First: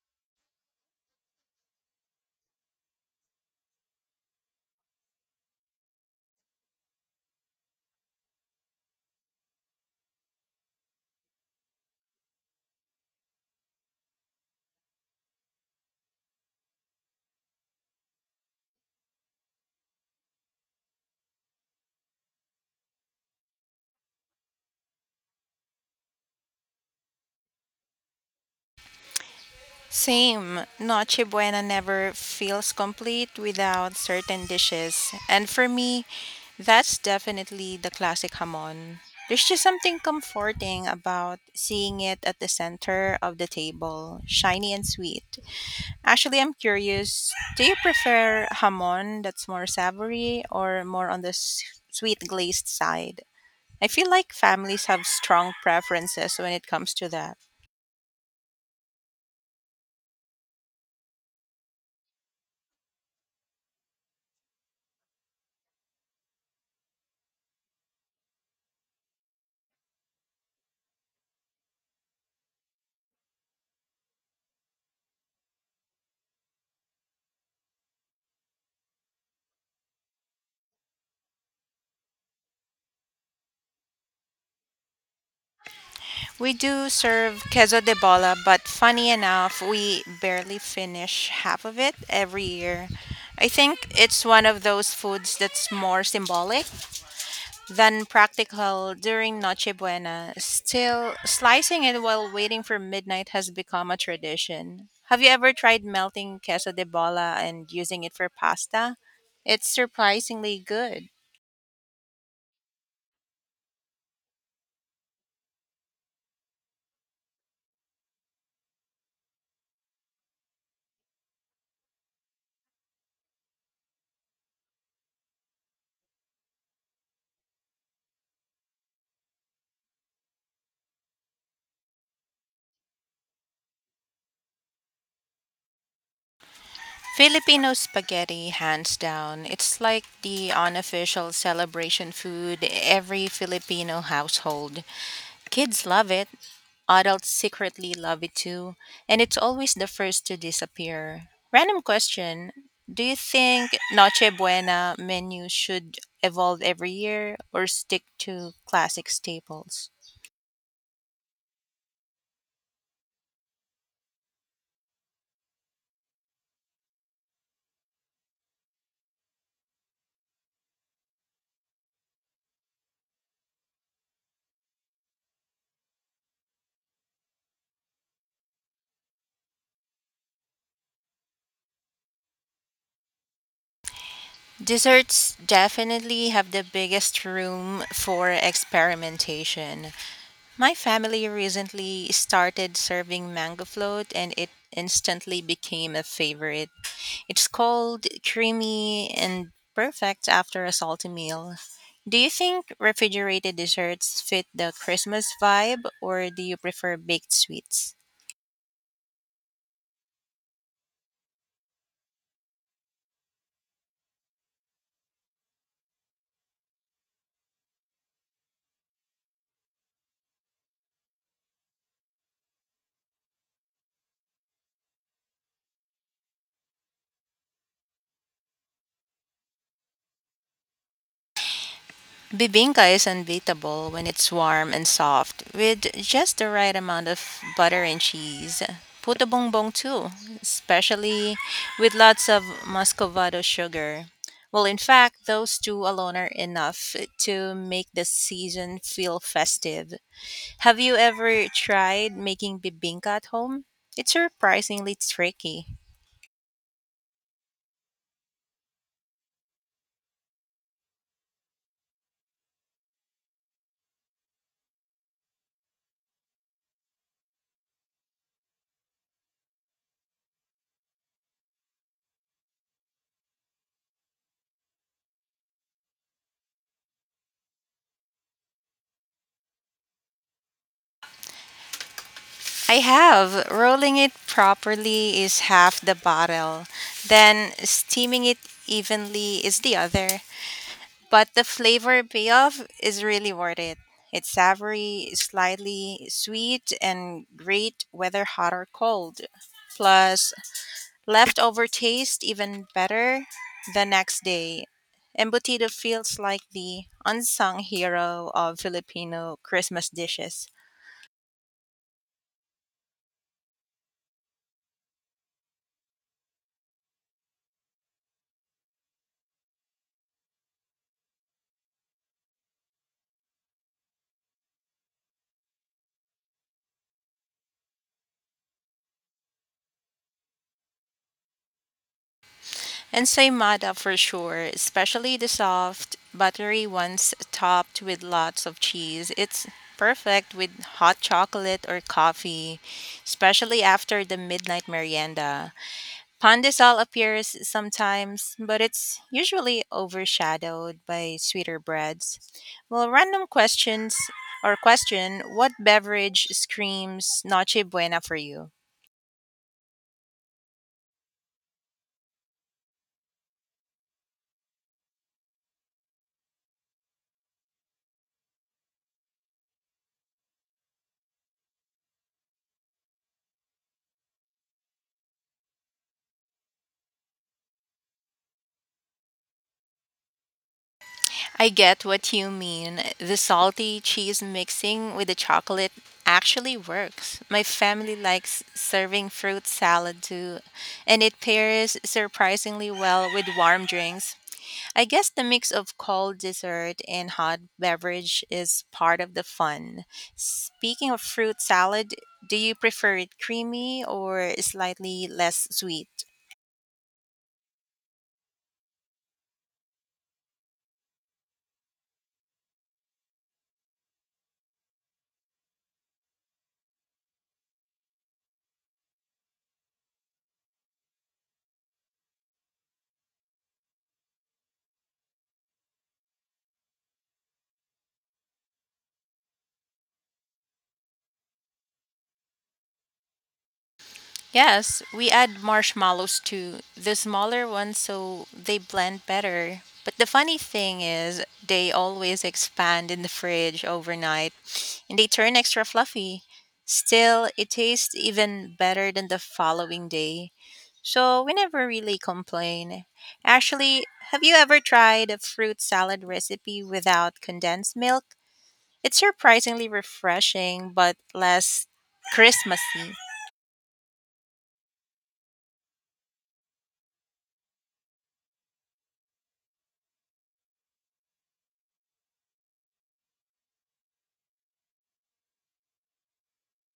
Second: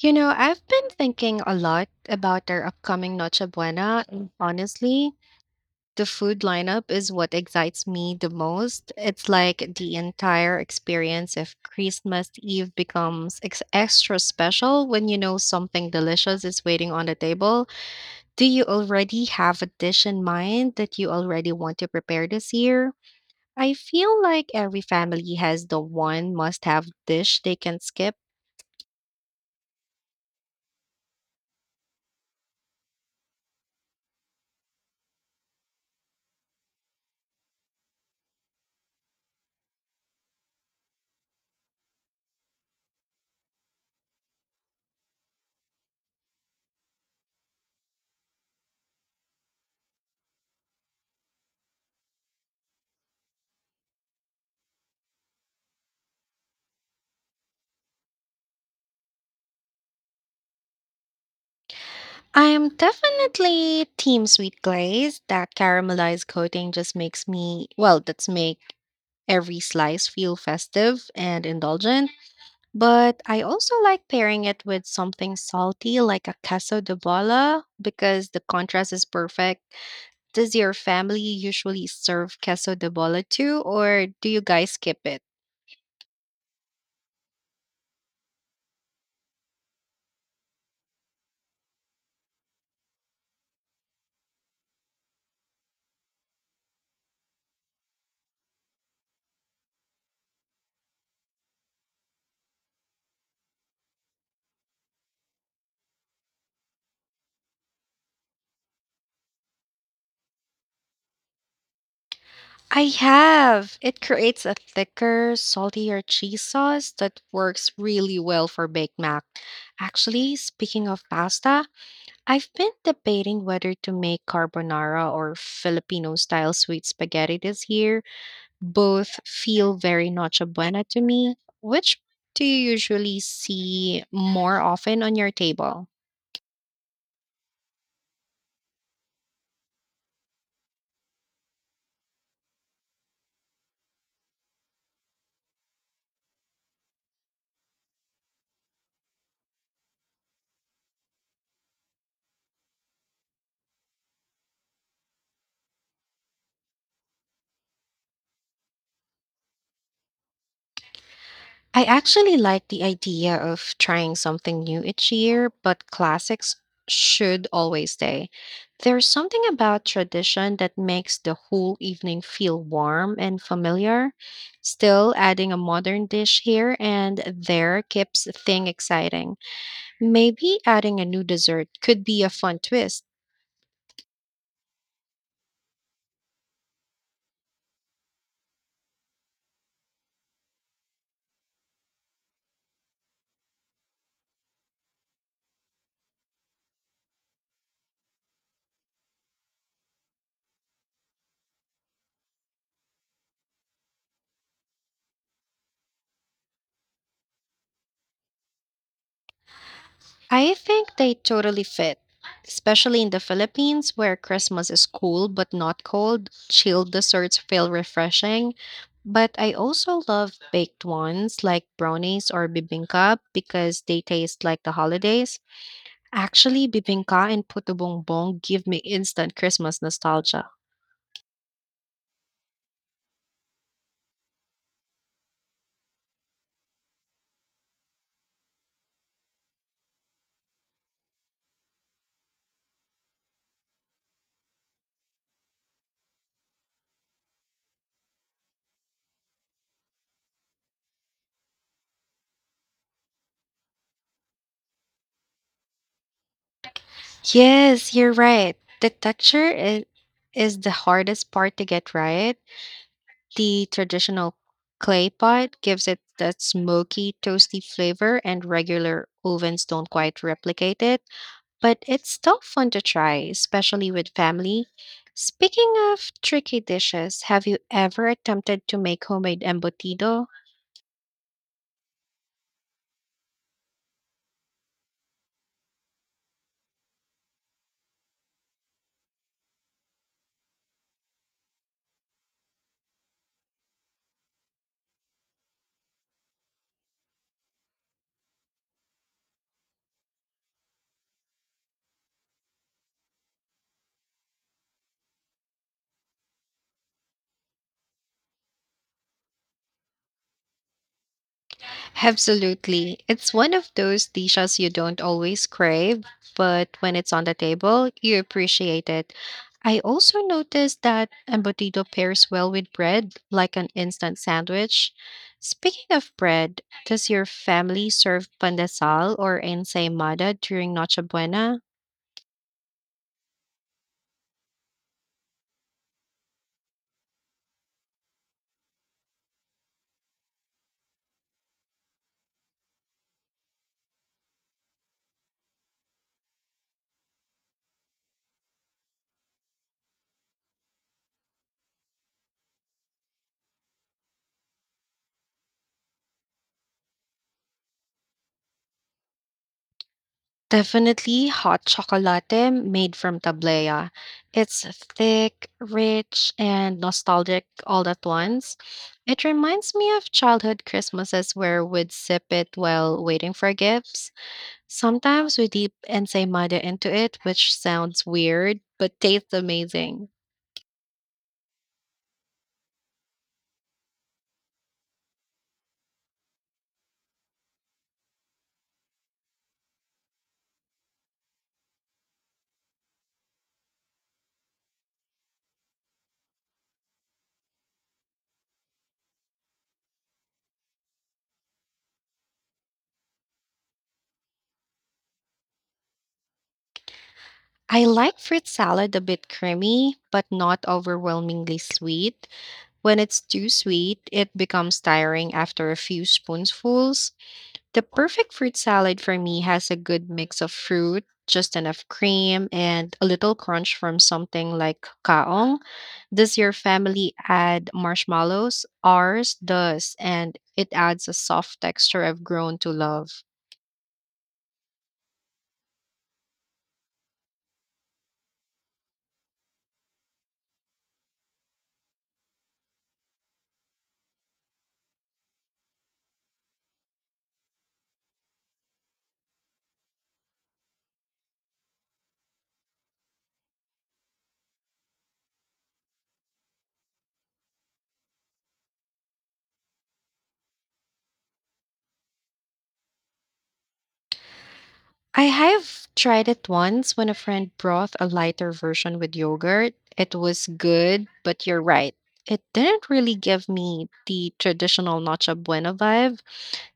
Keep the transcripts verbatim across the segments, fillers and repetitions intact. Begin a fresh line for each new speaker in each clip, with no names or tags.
You know, I've been thinking a lot about our upcoming Noche Buena, and honestly, the food lineup is what excites me the most. It's like the entire experience of Christmas Eve becomes ex- extra special when you know something delicious is waiting on the table. Do you already have a dish in mind that you already want to prepare this year? I feel like every family has the one must have dish they can skip.
Same. Noche Buena never feels complete without certain dishes. And for me, that's definitely the classic hamon. There's just something comforting about seeing it at the center of the table, shiny and sweet. Actually, I'm curious, do you prefer hamon that's more savory or more on the s- sweet glazed side? I feel like families have strong preferences when it comes to that.
I'm definitely team sweet glaze. That caramelized coating just makes me, well, that's make every slice feel festive and indulgent. But I also like pairing it with something salty like a queso de bola because the contrast is perfect. Does your family usually serve queso de bola too, or do you guys skip it?
We do serve queso de bola, but funny enough, we barely finish half of it every year. I think it's one of those foods that's more symbolic than practical during Noche Buena. Still, slicing it while waiting for midnight has become a tradition. Have you ever tried melting queso de bola and using it for pasta? It's surprisingly good.
I have. It creates a thicker, saltier cheese sauce that works really well for baked mac. Actually, speaking of pasta, I've been debating whether to make carbonara or Filipino style sweet spaghetti this year. Both feel very noche buena to me. Which do you usually see more often on your table?
Filipino spaghetti, hands down. It's like the unofficial celebration food every Filipino household. Kids love it, adults secretly love it too, and it's always the first to disappear. Random question: do you think Noche Buena menu should evolve every year or stick to classic staples?
I actually like the idea of trying something new each year, but classics should always stay. There's something about tradition that makes the whole evening feel warm and familiar. Still, adding a modern dish here and there keeps the thing exciting. Maybe adding a new dessert could be a fun twist.
Desserts definitely have the biggest room for experimentation. My family recently started serving mango float and it instantly became a favorite. It's cold, creamy, and perfect after a salty meal. Do you think refrigerated desserts fit the Christmas vibe or do you prefer baked sweets?
I think they totally fit, especially in the Philippines where Christmas is cool but not cold. Chilled desserts feel refreshing. But I also love baked ones like brownies or bibingka because they taste like the holidays. Actually, bibingka and puto bongbong give me instant Christmas nostalgia.
Bibinka is unbeatable when it's warm and soft, with just the right amount of butter and cheese. Puto bongbong too, especially with lots of muscovado sugar. Well, in fact, those two alone are enough to make the season feel festive. Have you ever tried making bibinka at home? It's surprisingly tricky.
Yes, you're right. The texture is, is the hardest part to get right. The traditional clay pot gives it that smoky, toasty flavor, and regular ovens don't quite replicate it, but it's still fun to try, especially with family. Speaking of tricky dishes, have you ever attempted to make homemade embutido?
I have. Rolling it properly is half the bottle. Then steaming it evenly is the other. But the flavor payoff is really worth it. It's savory, slightly sweet, and great whether hot or cold. Plus, leftover taste even better the next day. Embutido feels like the unsung hero of Filipino Christmas dishes.
Absolutely. It's one of those dishes you don't always crave, but when it's on the table, you appreciate it. I also noticed that embutido pairs well with bread, like an instant sandwich. Speaking of bread, does your family serve pandesal or ensaymada during Noche Buena?
And Saimada for sure, especially the soft, buttery ones topped with lots of cheese. It's perfect with hot chocolate or coffee, especially after the midnight merienda. Pandesal appears sometimes, but it's usually overshadowed by sweeter breads. Well, random questions or question, what beverage screams Noche Buena for you?
Definitely hot chocolate made from tableya. It's thick, rich, and nostalgic all at once. It reminds me of childhood Christmases where we'd sip it while waiting for gifts. Sometimes we dip ensaymada into it, which sounds weird but tastes amazing.
I get what you mean. The salty cheese mixing with the chocolate actually works. My family likes serving fruit salad too, and it pairs surprisingly well with warm drinks. I guess the mix of cold dessert and hot beverage is part of the fun. Speaking of fruit salad, do you prefer it creamy or slightly less sweet?
I like fruit salad a bit creamy, but not overwhelmingly sweet. When it's too sweet, it becomes tiring after a few spoonfuls. The perfect fruit salad for me has a good mix of fruit, just enough cream, and a little crunch from something like kaong. Does your family add marshmallows? Ours does, and it adds a soft texture I've grown to love.
Yes, we add marshmallows too, the smaller ones so they blend better. But the funny thing is, they always expand in the fridge overnight and they turn extra fluffy. Still, it tastes even better than the following day, so we never really complain. Actually, have you ever tried a fruit salad recipe without condensed milk? It's surprisingly refreshing but less Christmassy.
I have tried it once when a friend brought a lighter version with yogurt. It was good, but you're right. It didn't really give me the traditional Noche Buena vibe.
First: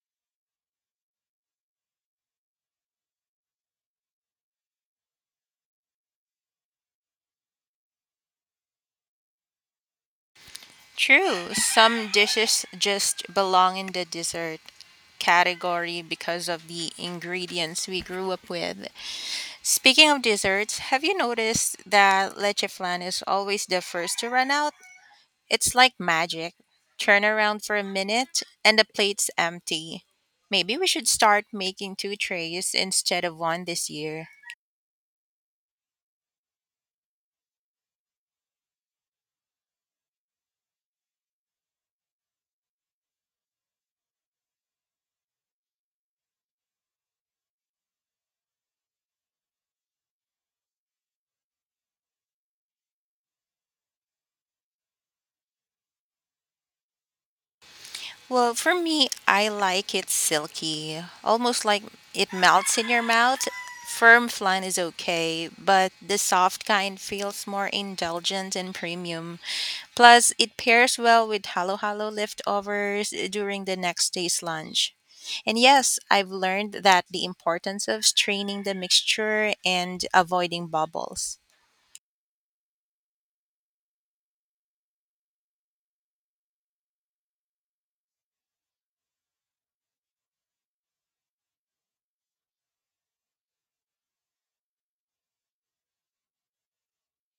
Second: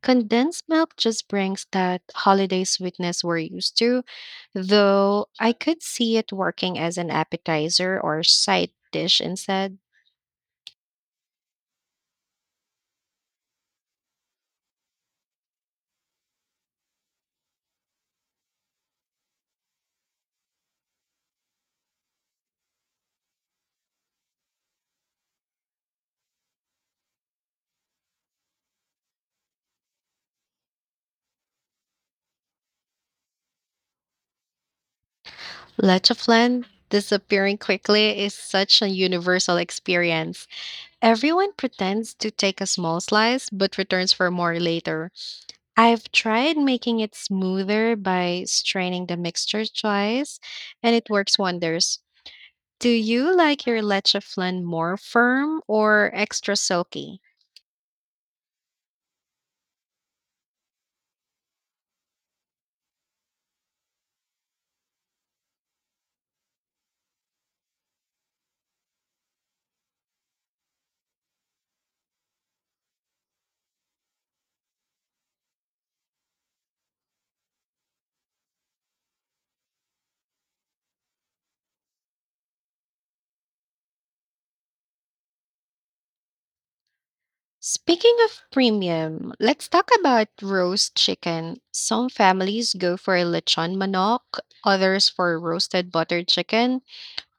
Condensed milk just brings that holiday sweetness we're used to, though I could see it working as an appetizer or side dish instead.
True, some dishes just belong in the dessert category because of the ingredients we grew up with. Speaking of desserts, have you noticed that leche flan is always the first to run out? It's like magic. Turn around for a minute and the plate's empty. Maybe we should start making two trays instead of one this year.
Leche flan disappearing quickly is such a universal experience. Everyone pretends to take a small slice but returns for more later. I've tried making it smoother by straining the mixture twice, and it works wonders. Do you like your leche flan more firm or extra silky?
Well, for me, I like it silky, almost like it melts in your mouth. Firm flan is okay, but the soft kind feels more indulgent and premium. Plus, it pairs well with halo halo leftovers during the next day's lunch. And yes, I've learned that the importance of straining the mixture and avoiding bubbles.
Speaking of premium, let's talk about roast chicken. Some families go for a lechon manok, others for roasted buttered chicken.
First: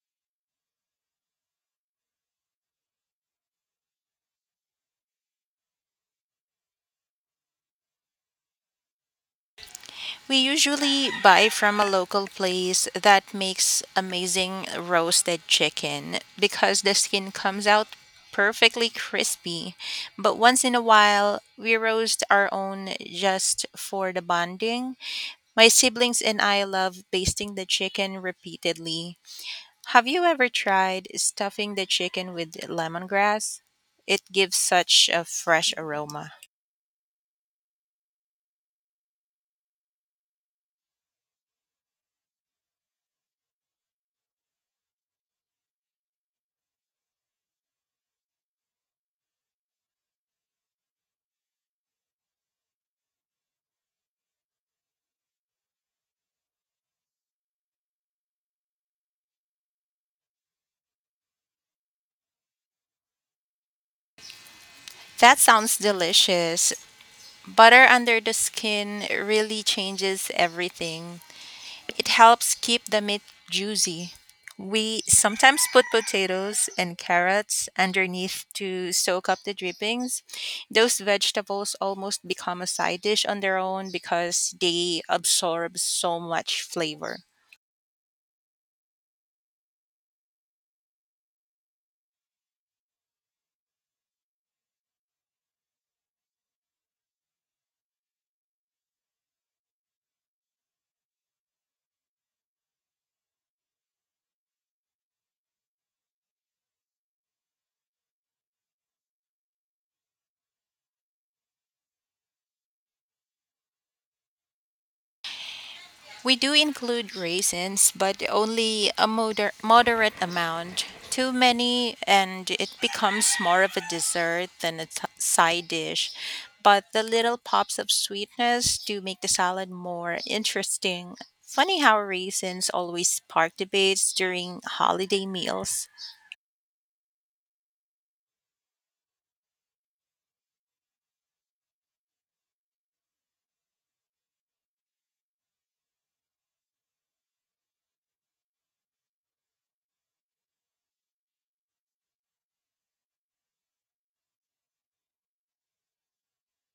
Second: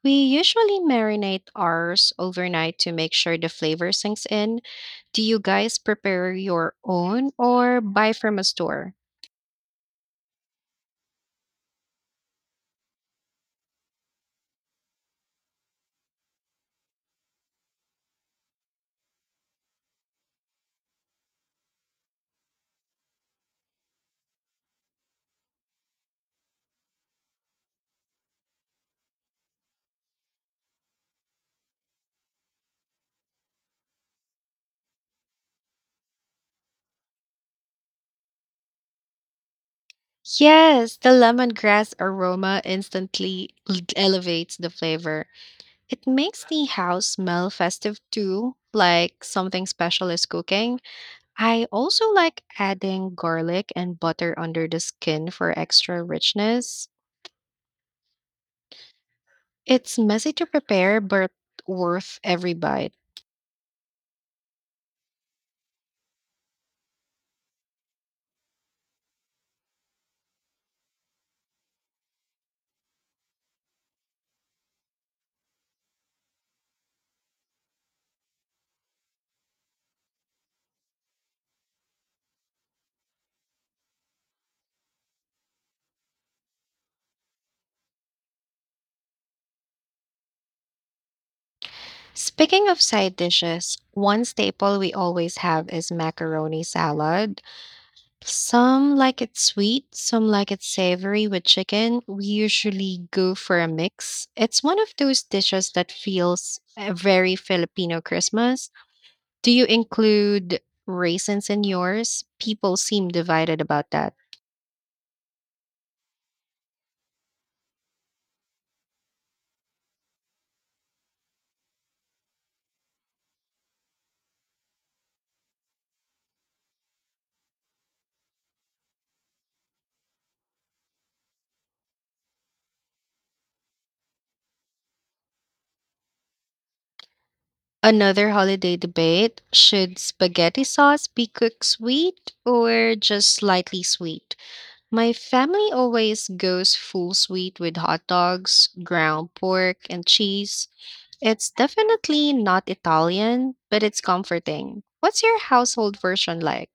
We usually marinate ours overnight to make sure the flavor sinks in. Do you guys prepare your own or buy from a store?
We usually buy from a local place that makes amazing roasted chicken because the skin comes out perfectly crispy. But once in a while, we roast our own just for the bonding. My siblings and I love basting the chicken repeatedly. Have you ever tried stuffing the chicken with lemongrass? It gives such a fresh aroma.
Yes, the lemongrass aroma instantly l- elevates the flavor. It makes the house smell festive too, like something special is cooking. I also like adding garlic and butter under the skin for extra richness. It's messy to prepare, but worth every bite.
That sounds delicious. Butter under the skin really changes everything. It helps keep the meat juicy. We sometimes put potatoes and carrots underneath to soak up the drippings. Those vegetables almost become a side dish on their own because they absorb so much flavor.
Speaking of side dishes, one staple we always have is macaroni salad. Some like it sweet, some like it savory with chicken. We usually go for a mix. It's one of those dishes that feels uh, very Filipino Christmas. Do you include raisins in yours? People seem divided about that.
We do include raisins, but only a moder- moderate amount. Too many, and it becomes more of a dessert than a t- side dish. But the little pops of sweetness do make the salad more interesting. Funny how raisins always spark debates during holiday meals.
Another holiday debate: should spaghetti sauce be cooked sweet or just slightly sweet? My family always goes full sweet with hot dogs, ground pork, and cheese. It's definitely not Italian, but it's comforting. What's your household version like?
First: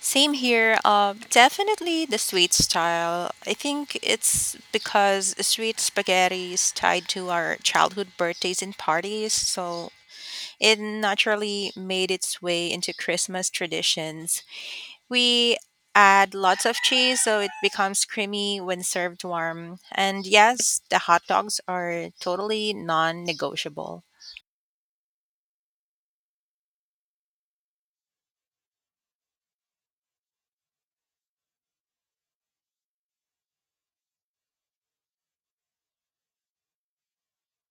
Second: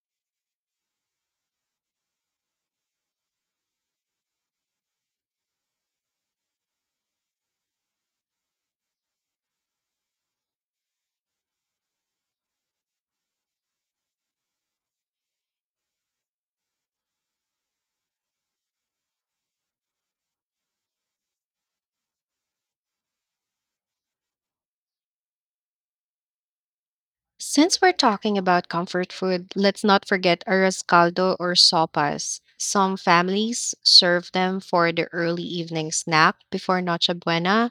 Same here. Uh, definitely the sweet style. I think it's because sweet spaghetti is tied to our childhood birthdays and parties, so it naturally made its way into Christmas traditions. We add lots of cheese so it becomes creamy when served warm. And yes, the hot dogs are totally non negotiable.
Since we're talking about comfort food, let's not forget arroz caldo or sopas. Some families serve them for the early evening snack before Noche Buena.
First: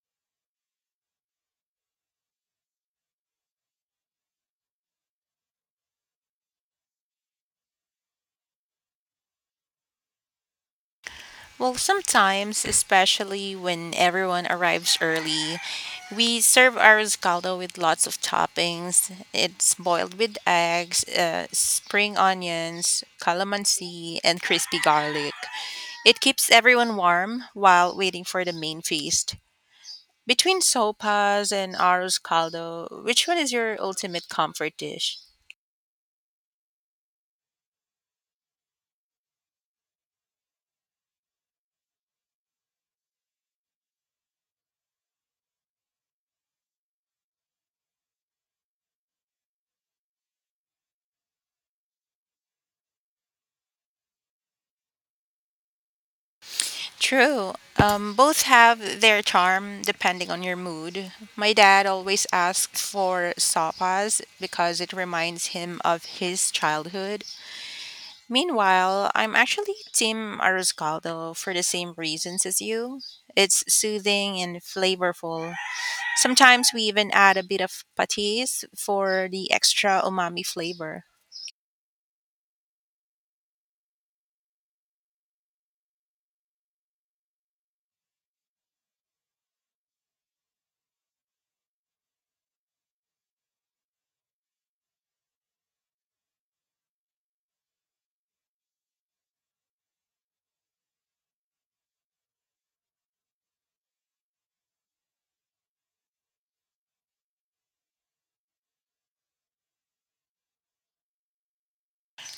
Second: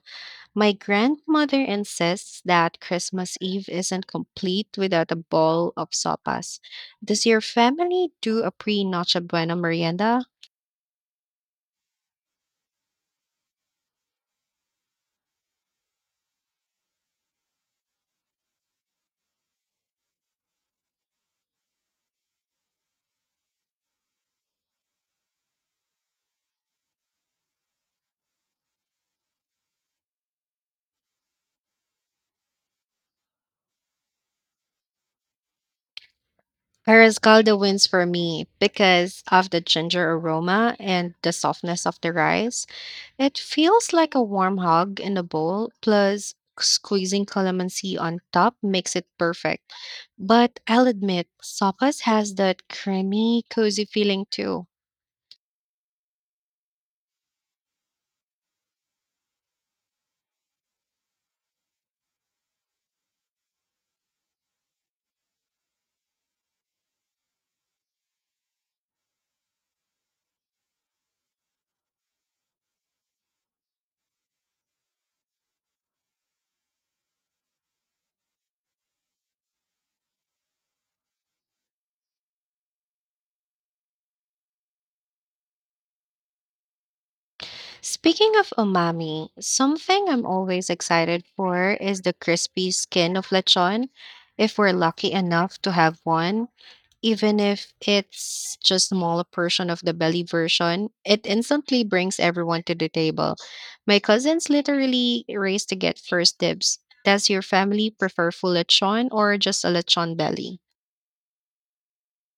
My grandmother insists that Christmas Eve isn't complete without a bowl of sopas. Does your family do a pre Noche Buena merienda?
Well, sometimes, especially when everyone arrives early, we serve our riscaldo with lots of toppings. It's boiled with eggs, uh, spring onions, calamansi, and crispy garlic. It keeps everyone warm while waiting for the main feast. Between sopas and arroz caldo, which one is your ultimate comfort dish?
Parascalda wins for me because of the ginger aroma and the softness of the rice. It feels like a warm hug in a bowl, plus squeezing calamansi on top makes it perfect. But I'll admit, sopas has that creamy, cozy feeling too.
True. Um, both have their charm depending on your mood. My dad always asks for sopas because it reminds him of his childhood. Meanwhile, I'm actually Team Arroscaldo for the same reasons as you. It's soothing and flavorful. Sometimes we even add a bit of patis for the extra umami flavor.
Speaking of umami, something I'm always excited for is the crispy skin of lechon, if we're lucky enough to have one. Even if it's just a smaller portion of the belly version, it instantly brings everyone to the table. My cousins literally race to get first dibs. Does your family prefer full lechon or just a lechon belly?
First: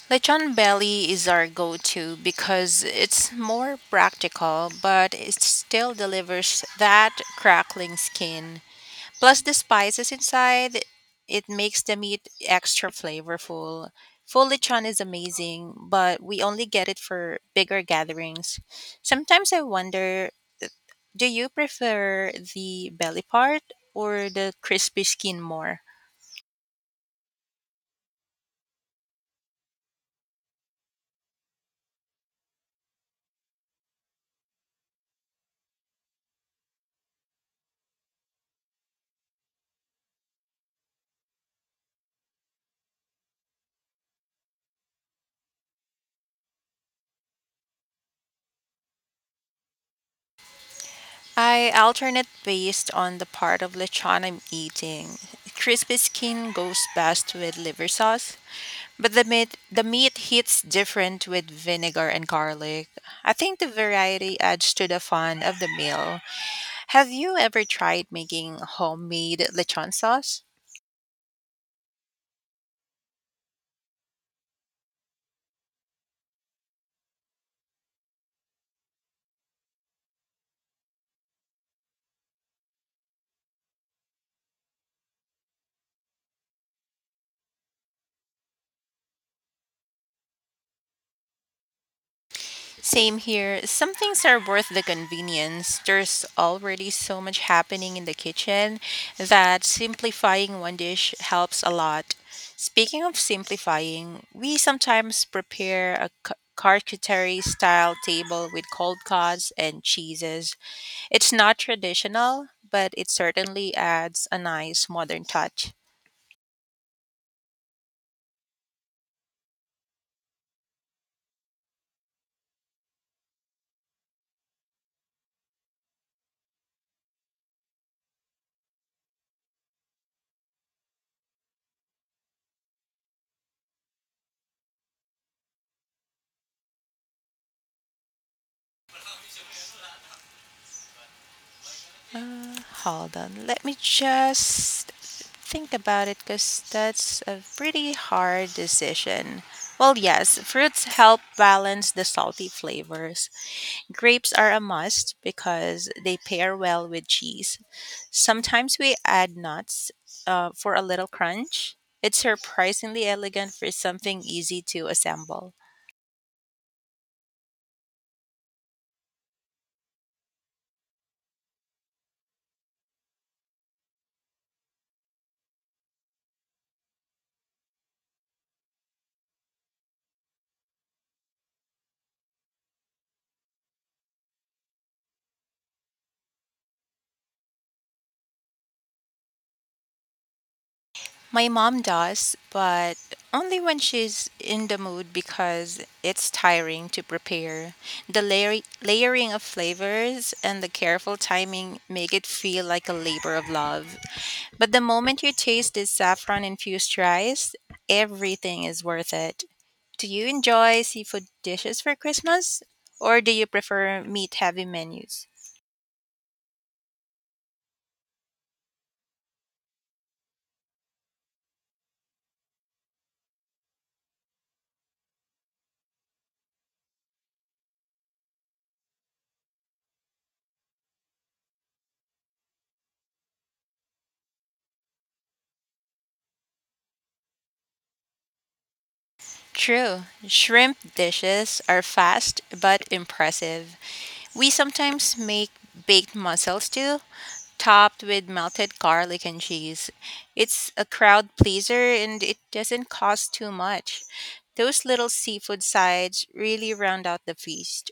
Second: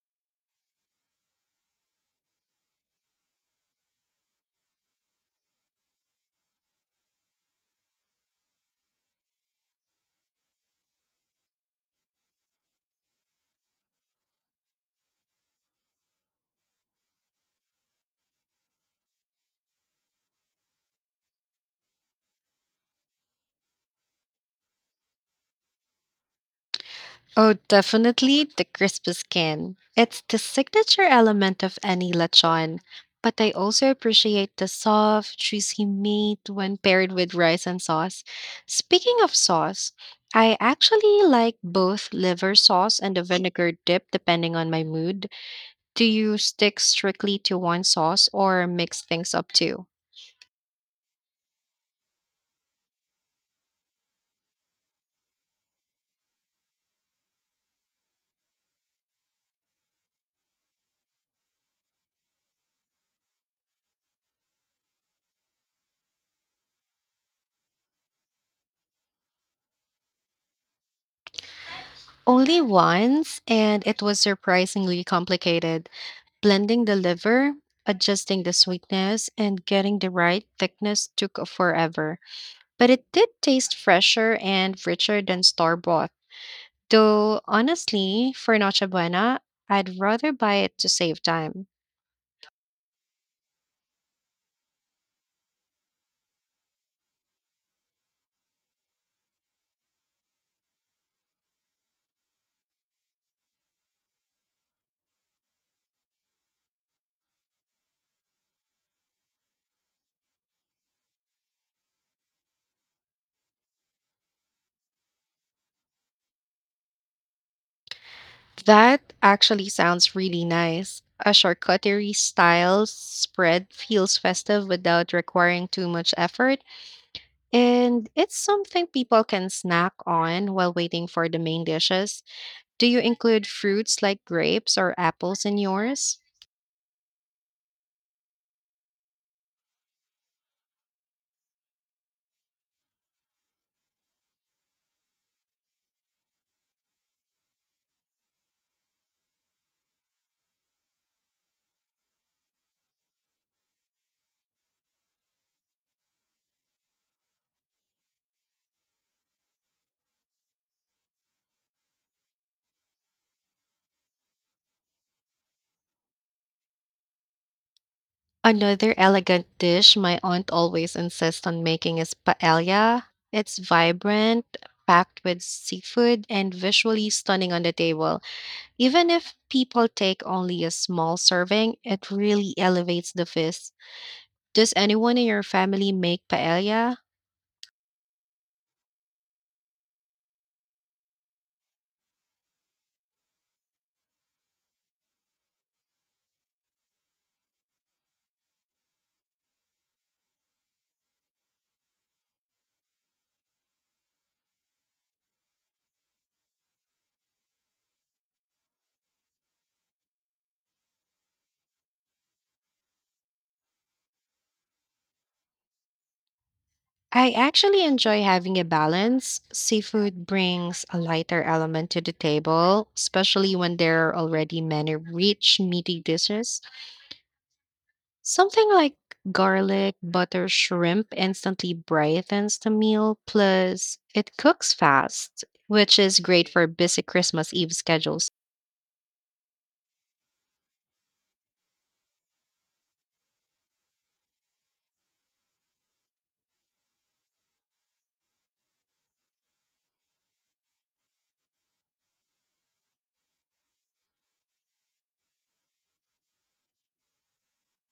Lechon belly is our go to because it's more practical, but it still delivers that crackling skin. Plus, the spices inside, it makes the meat extra flavorful. Full lechon is amazing, but we only get it for bigger gatherings. Sometimes I wonder, do you prefer the belly part or the crispy skin more?
Oh, definitely the crisp skin. It's the signature element of any lechon, but I also appreciate the soft, juicy meat when paired with rice and sauce. Speaking of sauce, I actually like both liver sauce and the vinegar dip depending on my mood. Do you stick strictly to one sauce or mix things up too?
I alternate based on the part of lechon I'm eating. Crispy skin goes best with liver sauce, but the meat the meat hits different with vinegar and garlic. I think the variety adds to the fun of the meal. Have you ever tried making homemade lechon sauce?
Only once, and it was surprisingly complicated. Blending the liver, adjusting the sweetness, and getting the right thickness took forever, but it did taste fresher and richer than store bought. Though honestly, for Noche Buena, I'd rather buy it to save time.
Same here. Some things are worth the convenience. There's already so much happening in the kitchen that simplifying one dish helps a lot. Speaking of simplifying, we sometimes prepare a ca- charcuterie style table with cold cuts and cheeses. It's not traditional, but it certainly adds a nice modern touch.
That actually sounds really nice. A charcuterie style spread feels festive without requiring too much effort, and it's something people can snack on while waiting for the main dishes. Do you include fruits like grapes or apples in yours?
Hold on. Let me just think about it because that's a pretty hard decision. Well, yes, fruits help balance the salty flavors. Grapes are a must because they pair well with cheese. Sometimes we add nuts, uh, for a little crunch. It's surprisingly elegant for something easy to assemble.
Another elegant dish my aunt always insists on making is paella. It's vibrant, packed with seafood, and visually stunning on the table. Even if people take only a small serving, it really elevates the feast. Does anyone in your family make paella?
My mom does, but only when she's in the mood because it's tiring to prepare. The layer- layering of flavors and the careful timing make it feel like a labor of love. But the moment you taste this saffron infused rice, everything is worth it. Do you enjoy seafood dishes for Christmas, or do you prefer meat heavy menus?
I actually enjoy having a balance. Seafood brings a lighter element to the table, especially when there are already many rich, meaty dishes. Something like garlic, butter, shrimp instantly brightens the meal, plus, it cooks fast, which is great for busy Christmas Eve schedules.
True. Shrimp dishes are fast but impressive. We sometimes make baked mussels too, topped with melted garlic and cheese. It's a crowd pleaser and it doesn't cost too much. Those little seafood sides really round out the feast.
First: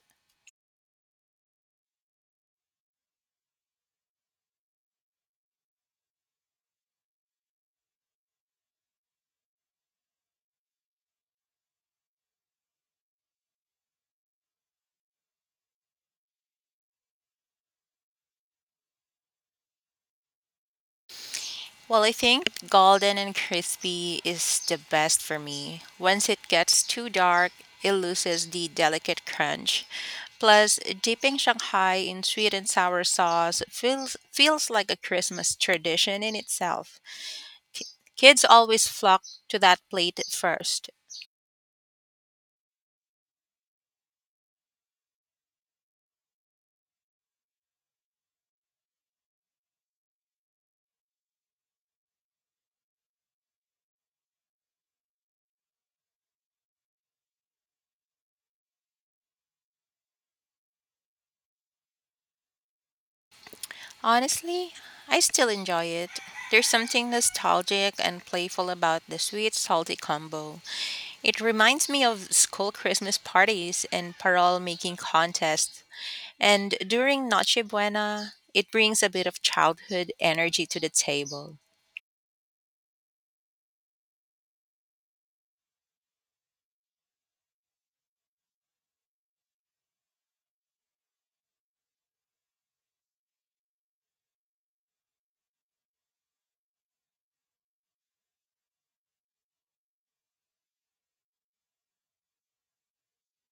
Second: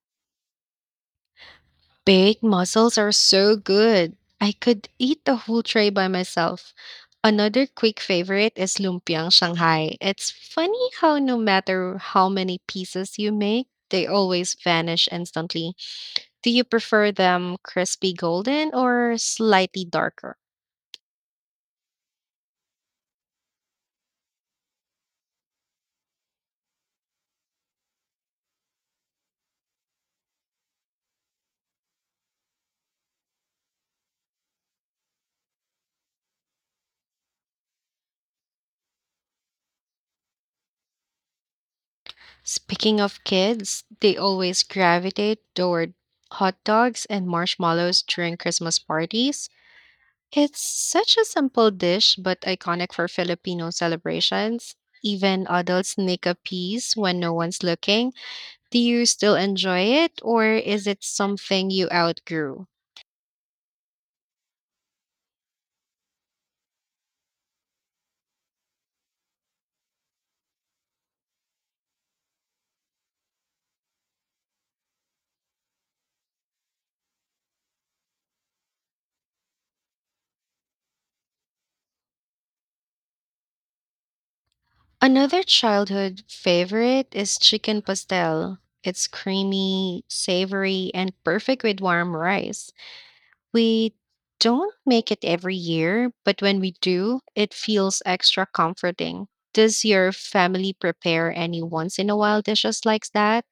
Baked mussels are so good. I could eat the whole tray by myself. Another quick favorite is lumpiang Shanghai. It's funny how no matter how many pieces you make, they always vanish instantly. Do you prefer them crispy golden or slightly darker?
Well, I think golden and crispy is the best for me. Once it gets too dark, it loses the delicate crunch. Plus, dipping Shanghai in sweet and sour sauce feels feels like a Christmas tradition in itself. Kids always flock to that plate first.
Speaking of kids, they always gravitate toward hot dogs and marshmallows during Christmas parties. It's such a simple dish, but iconic for Filipino celebrations. Even adults nick a piece when no one's looking. Do you still enjoy it, or is it something you outgrew?
Honestly, I still enjoy it. There's something nostalgic and playful about the sweet salty combo. It reminds me of school Christmas parties and parole making contests. And during Noche Buena, it brings a bit of childhood energy to the table.
Another childhood favorite is chicken pastel. It's creamy, savory, and perfect with warm rice. We don't make it every year, but when we do, it feels extra comforting. Does your family prepare any once in a while dishes like that?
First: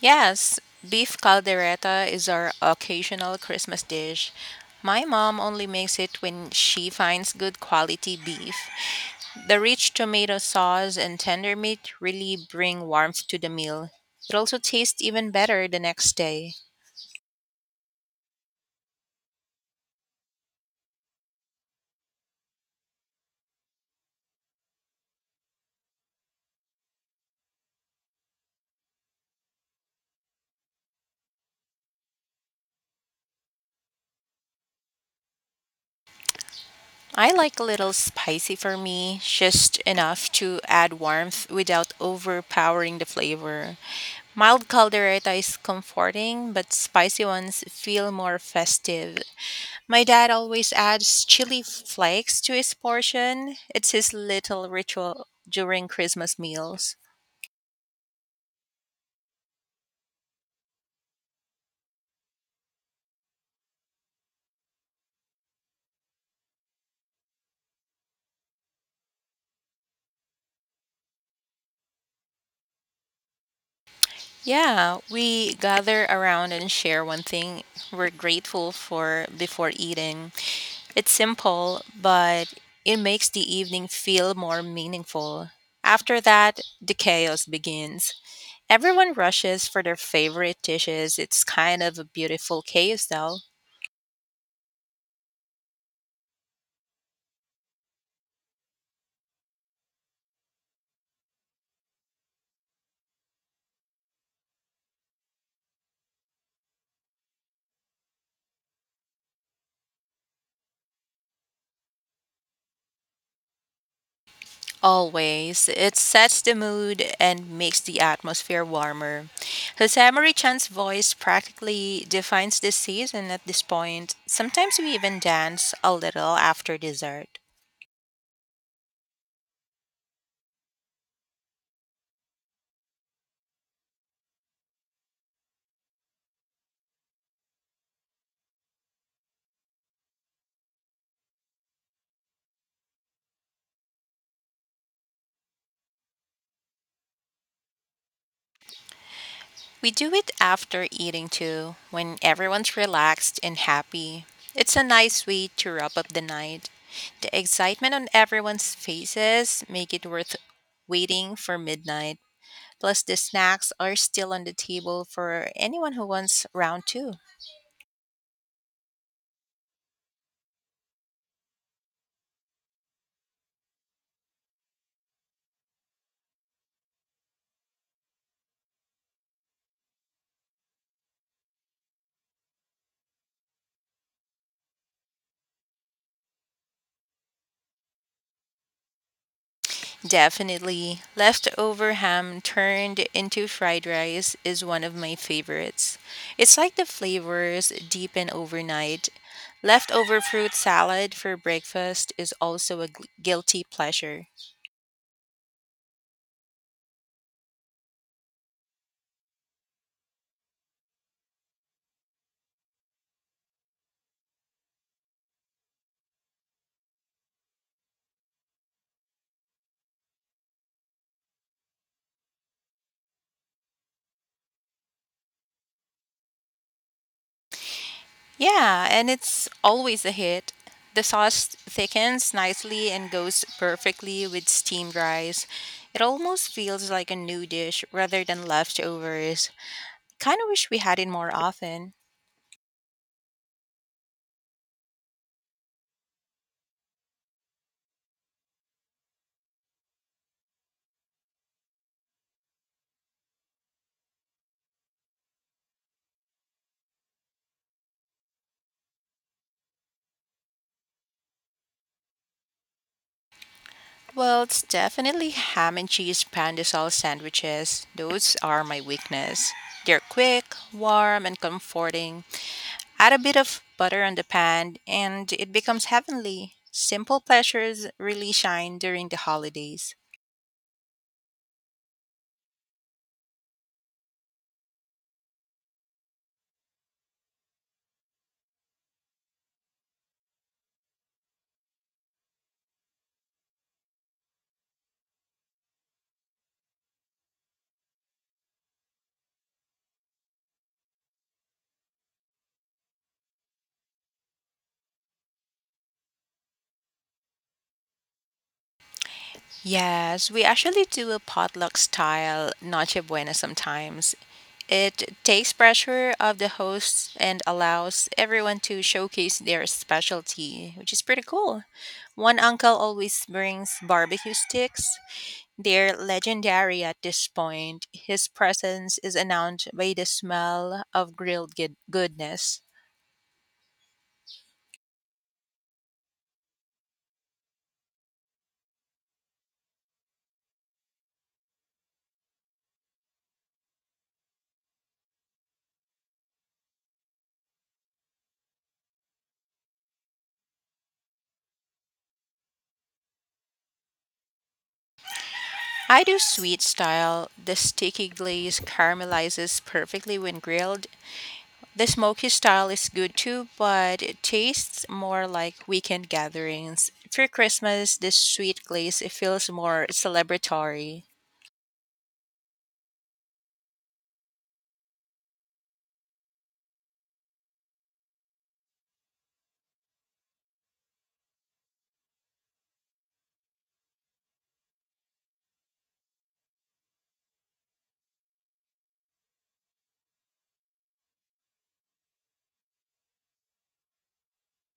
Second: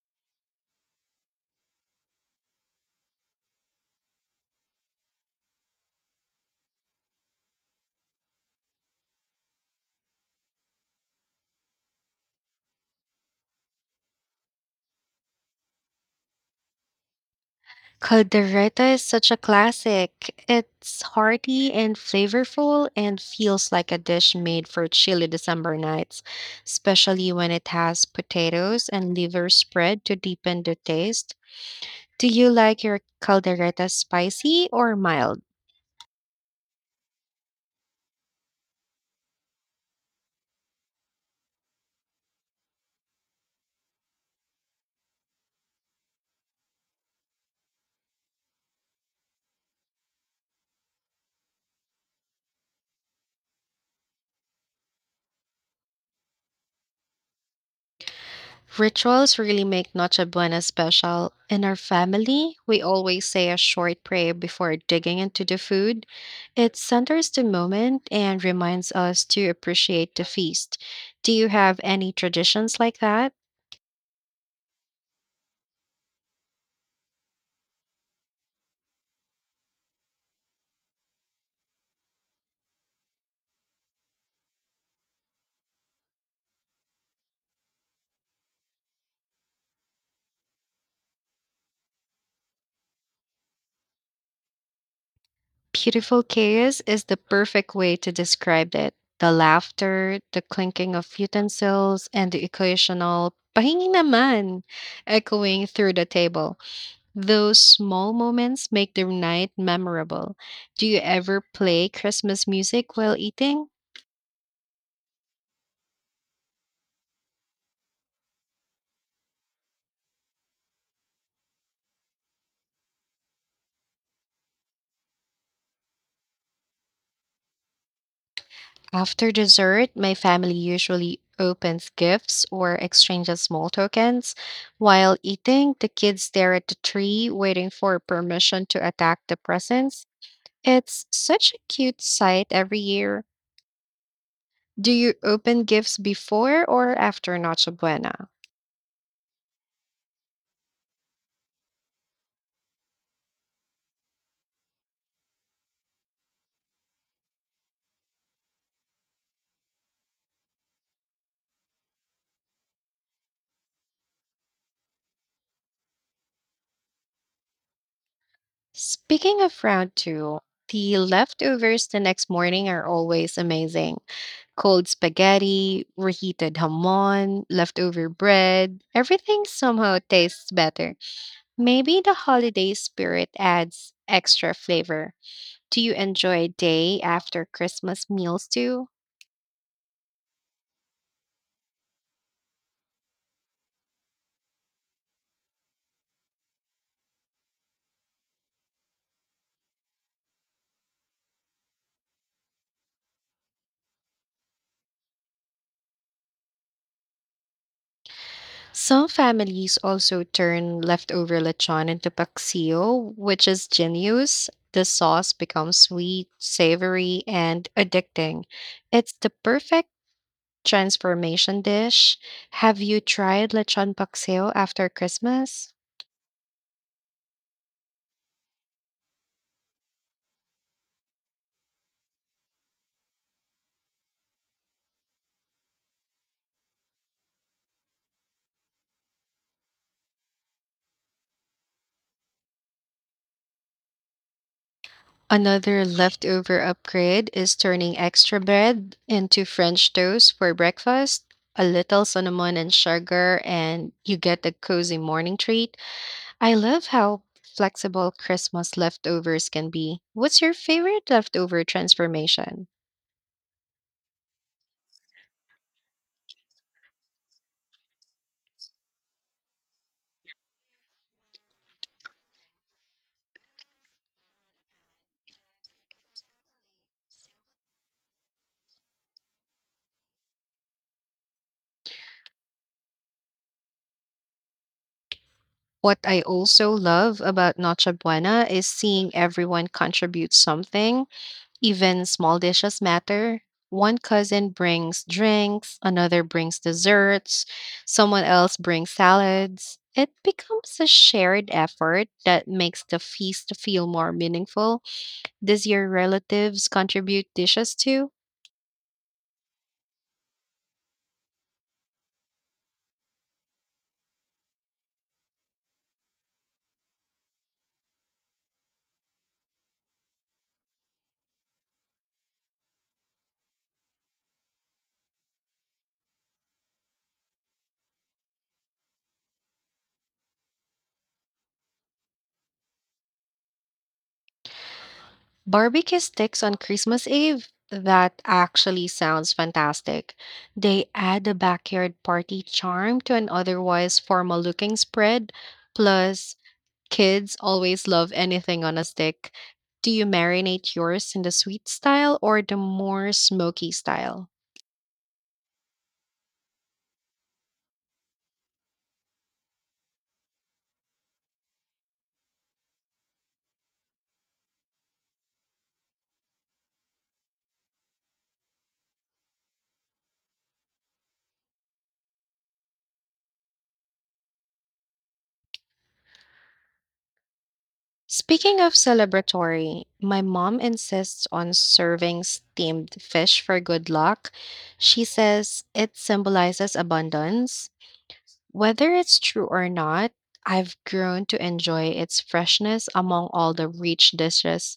Yes, beef caldereta is our occasional Christmas dish. My mom only makes it when she finds good quality beef. The rich tomato sauce and tender meat really bring warmth to the meal. It also tastes even better the next day.
Caldereta is such a classic. It's hearty and flavorful and feels like a dish made for chilly December nights, especially when it has potatoes and liver spread to deepen the taste. Do you like your caldereta spicy or mild?
I like a little spicy for me, just enough to add warmth without overpowering the flavor. Mild caldereta is comforting, but spicy ones feel more festive. My dad always adds chili flakes to his portion. It's his little ritual during Christmas meals.
Rituals really make Noche Buena special. In our family, we always say a short prayer before digging into the food. It centers the moment and reminds us to appreciate the feast. Do you have any traditions like that?
Yeah, we gather around and share one thing we're grateful for before eating. It's simple, but it makes the evening feel more meaningful. After that, the chaos begins. Everyone rushes for their favorite dishes. It's kind of a beautiful chaos, though.
Beautiful chaos is the perfect way to describe it. The laughter, the clinking of utensils, and the occasional pahingi naman echoing through the table. Those small moments make the night memorable. Do you ever play Christmas music while eating?
Always. It sets the mood and makes the atmosphere warmer. Hosamari Chan's voice practically defines the season at this point. Sometimes we even dance a little after dessert.
After dessert, my family usually opens gifts or exchanges small tokens. While eating, the kids stare at the tree, waiting for permission to attack the presents. It's such a cute sight every year. Do you open gifts before or after Noche Buena?
We do it after eating too, when everyone's relaxed and happy. It's a nice way to wrap up the night. The excitement on everyone's faces make it worth waiting for midnight. Plus, the snacks are still on the table for anyone who wants round two.
Speaking of round two, the leftovers the next morning are always amazing. Cold spaghetti, reheated hamon, leftover bread, everything somehow tastes better. Maybe the holiday spirit adds extra flavor. Do you enjoy day after Christmas meals too?
Definitely. Leftover ham turned into fried rice is one of my favorites. It's like the flavors deepen overnight. Leftover fruit salad for breakfast is also a gu- guilty pleasure.
Some families also turn leftover lechon into paksiyo, which is genius. The sauce becomes sweet, savory, and addicting. It's the perfect transformation dish. Have you tried lechon paksiyo after Christmas?
Yeah, and it's always a hit. The sauce thickens nicely and goes perfectly with steamed rice. It almost feels like a new dish rather than leftovers. Kind of wish we had it more often.
Another leftover upgrade is turning extra bread into French toast for breakfast. A little cinnamon and sugar, and you get a cozy morning treat. I love how flexible Christmas leftovers can be. What's your favorite leftover transformation?
Well, it's definitely ham and cheese pandesal sandwiches. Those are my weakness. They're quick, warm, and comforting. Add a bit of butter on the pan, and it becomes heavenly. Simple pleasures really shine during the holidays.
What I also love about Noche Buena is seeing everyone contribute something. Even small dishes matter. One cousin brings drinks, another brings desserts, someone else brings salads. It becomes a shared effort that makes the feast feel more meaningful. Does your relatives contribute dishes too?
Yes, we actually do a potluck style Noche Buena sometimes. It takes pressure off the hosts and allows everyone to showcase their specialty, which is pretty cool. One uncle always brings barbecue sticks. They're legendary at this point. His presence is announced by the smell of grilled good- goodness.
Barbecue sticks on Christmas Eve? That actually sounds fantastic. They add a backyard party charm to an otherwise formal looking spread. Plus, kids always love anything on a stick. Do you marinate yours in the sweet style or the more smoky style?
I do sweet style. The sticky glaze caramelizes perfectly when grilled. The smoky style is good too, but it tastes more like weekend gatherings. For Christmas, this sweet glaze it feels more celebratory.
Speaking of celebratory, my mom insists on serving steamed fish for good luck. She says it symbolizes abundance. Whether it's true or not, I've grown to enjoy its freshness among all the rich dishes.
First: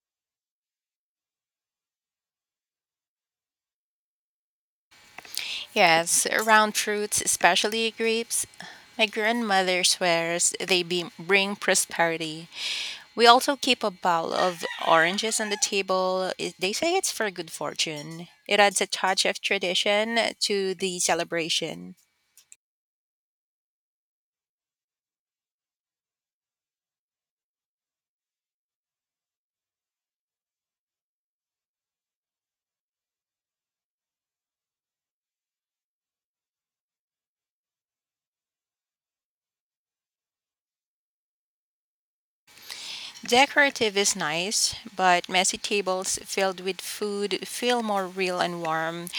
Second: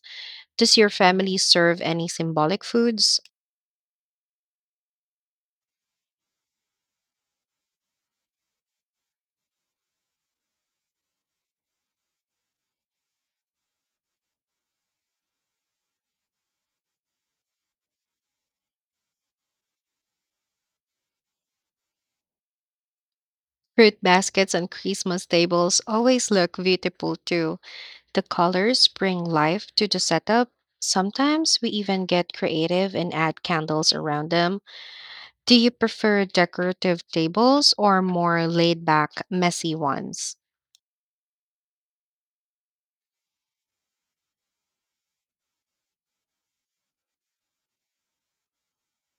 Does your family serve any symbolic foods?
Yes, round fruits, especially grapes. My grandmother swears they be- bring prosperity. We also keep a bowl of oranges on the table. It- They say it's for good fortune. It adds a touch of tradition to the celebration.
Fruit baskets and Christmas tables always look beautiful too. The colors bring life to the setup. Sometimes we even get creative and add candles around them. Do you prefer decorative tables or more laid back, messy ones?
Decorative is nice, but messy tables filled with food feel more real and warm.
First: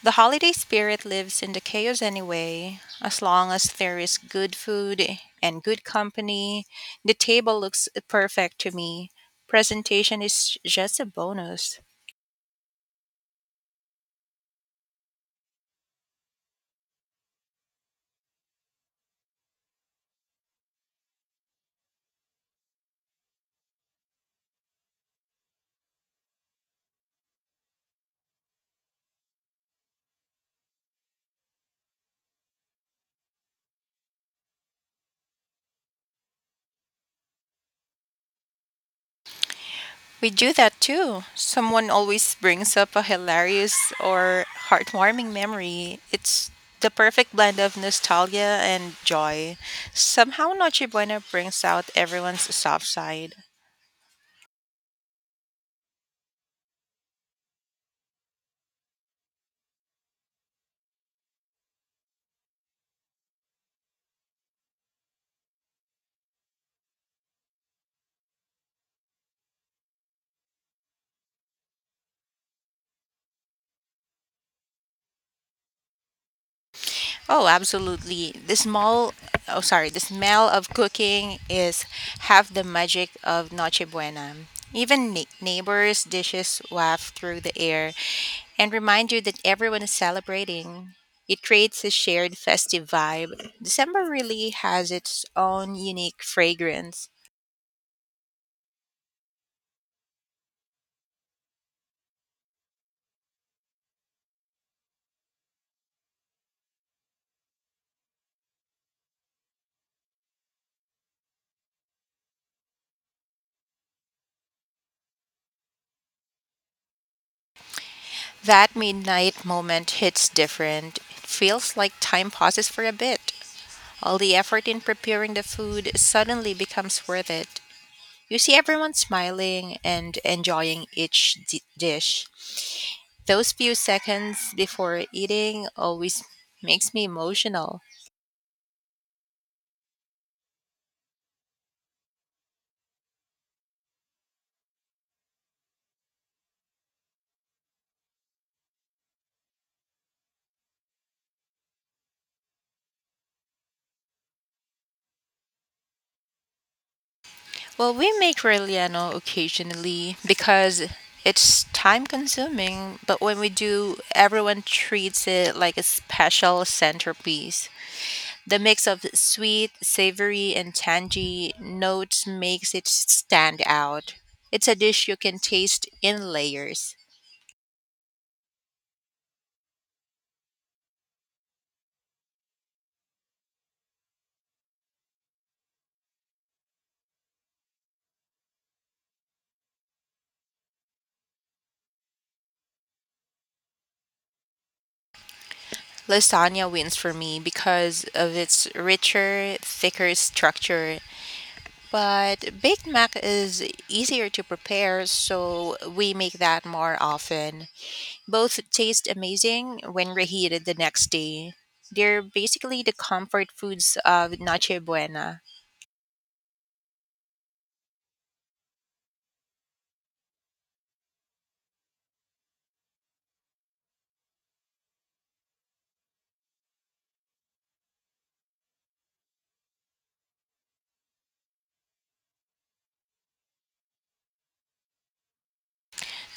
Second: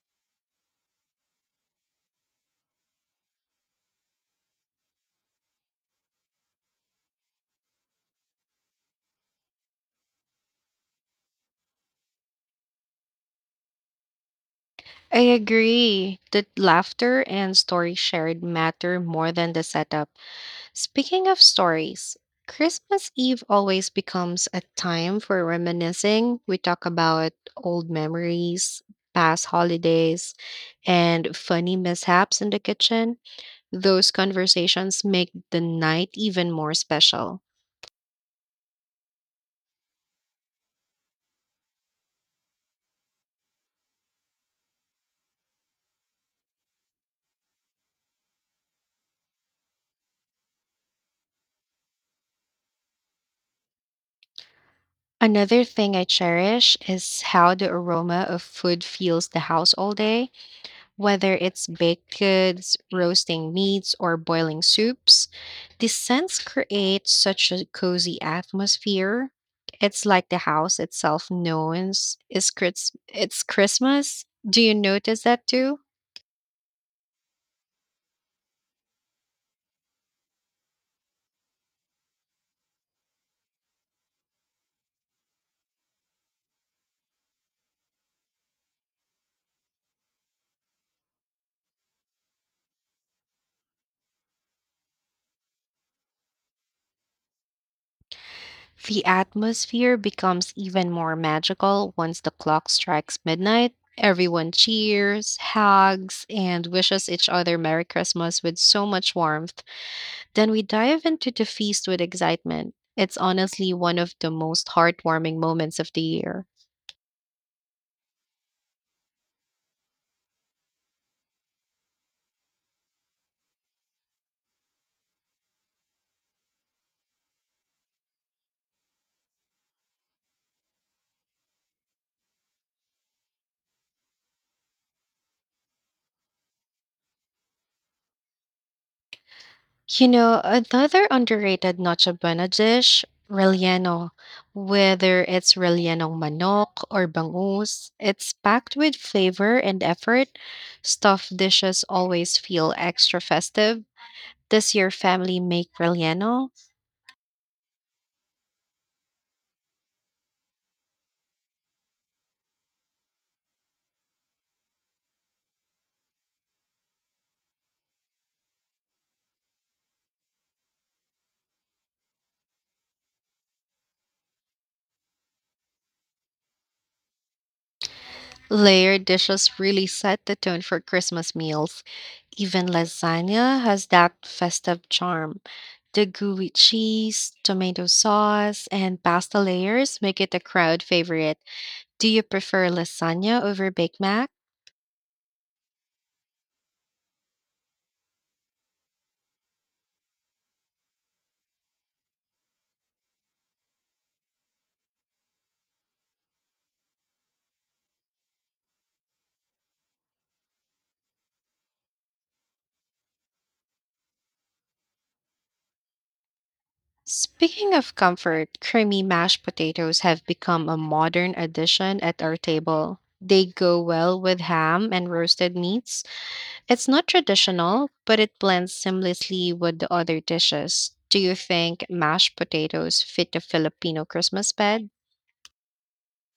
The holiday spirit lives in the chaos anyway. As long as there is good food and good company, the table looks perfect to me. Presentation is just a bonus.
I agree that laughter and story shared matter more than the setup. Speaking of stories, Christmas Eve always becomes a time for reminiscing. We talk about old memories, past holidays, and funny mishaps in the kitchen. Those conversations make the night even more special.
We do that too. Someone always brings up a hilarious or heartwarming memory. It's the perfect blend of nostalgia and joy. Somehow Noche Buena brings out everyone's soft side.
Another thing I cherish is how the aroma of food fills the house all day. Whether it's baked goods, roasting meats, or boiling soups, the scents create such a cozy atmosphere. It's like the house itself knows it's, Chris- it's Christmas. Do you notice that too?
Oh, absolutely. The small, oh, sorry, The smell of cooking is half the magic of Noche Buena. Even ne- neighbors' dishes waft through the air and remind you that everyone is celebrating. It creates a shared festive vibe. December really has its own unique fragrance.
The atmosphere becomes even more magical once the clock strikes midnight. Everyone cheers, hugs, and wishes each other Merry Christmas with so much warmth. Then we dive into the feast with excitement. It's honestly one of the most heartwarming moments of the year.
That midnight moment hits different. It feels like time pauses for a bit. All the effort in preparing the food suddenly becomes worth it. You see everyone smiling and enjoying each di- dish. Those few seconds before eating always makes me emotional.
You know, another underrated Noche Buena dish, relleno. Whether it's rellenong manok or bangus, it's packed with flavor and effort. Stuffed dishes always feel extra festive. This year, family make relleno.
Well, we make Reliano occasionally because it's time consuming, but when we do, everyone treats it like a special centerpiece. The mix of sweet, savory, and tangy notes makes it stand out. It's a dish you can taste in layers.
Layered dishes really set the tone for Christmas meals. Even lasagna has that festive charm. The gooey cheese, tomato sauce, and pasta layers make it a crowd favorite. Do you prefer lasagna over Big Mac?
Lasagna wins for me because of its richer, thicker structure. But baked mac is easier to prepare, so we make that more often. Both taste amazing when reheated the next day. They're basically the comfort foods of Noche Buena.
Speaking of comfort, creamy mashed potatoes have become a modern addition at our table. They go well with ham and roasted meats. It's not traditional, but it blends seamlessly with the other dishes. Do you think mashed potatoes fit the Filipino Christmas bed?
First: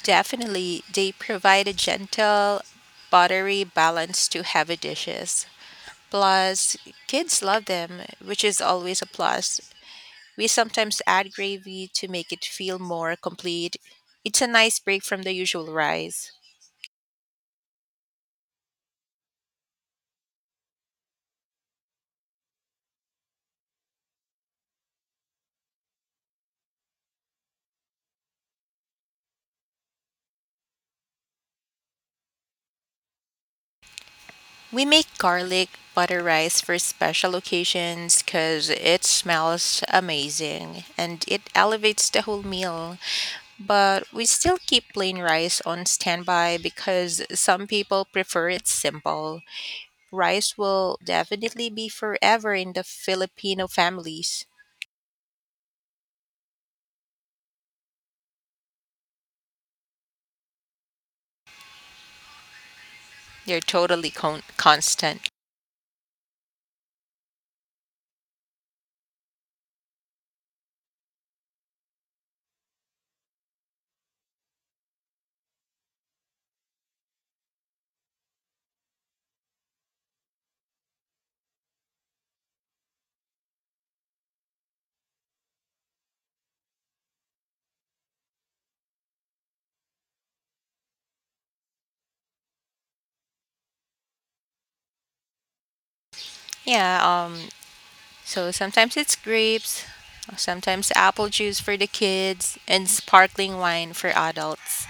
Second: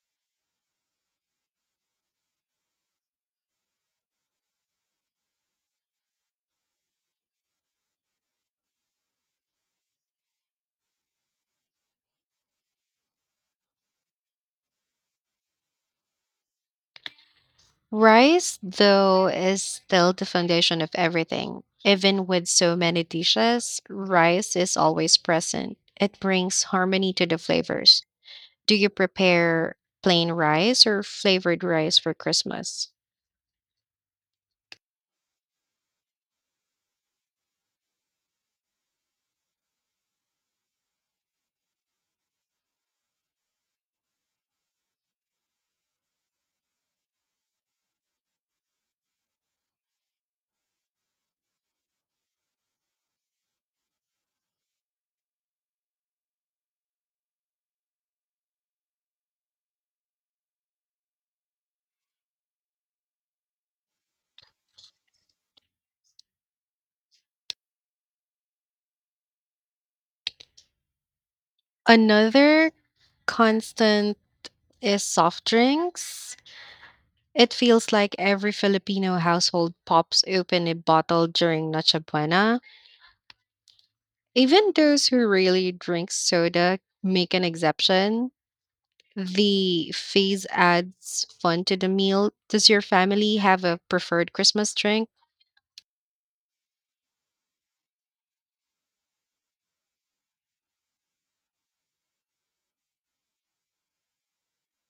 Definitely, they provide a gentle, buttery balance to heavy dishes. Plus, kids love them, which is always a plus. We sometimes add gravy to make it feel more complete. It's a nice break from the usual rice.
Rice, though, is still the foundation of everything. Even with so many dishes, rice is always present. It brings harmony to the flavors. Do you prepare plain rice or flavored rice for Christmas?
We make garlic butter rice for special occasions because it smells amazing and it elevates the whole meal. But we still keep plain rice on standby because some people prefer it simple. Rice will definitely be forever in the Filipino families. They're totally con- constant.
Another constant is soft drinks. It feels like every Filipino household pops open a bottle during Noche Buena. Even those who really drink soda make an exception. The phase adds fun to the meal. Does your family have a preferred Christmas drink?
Yeah, um, So sometimes it's grapes, sometimes apple juice for the kids, and sparkling wine for adults.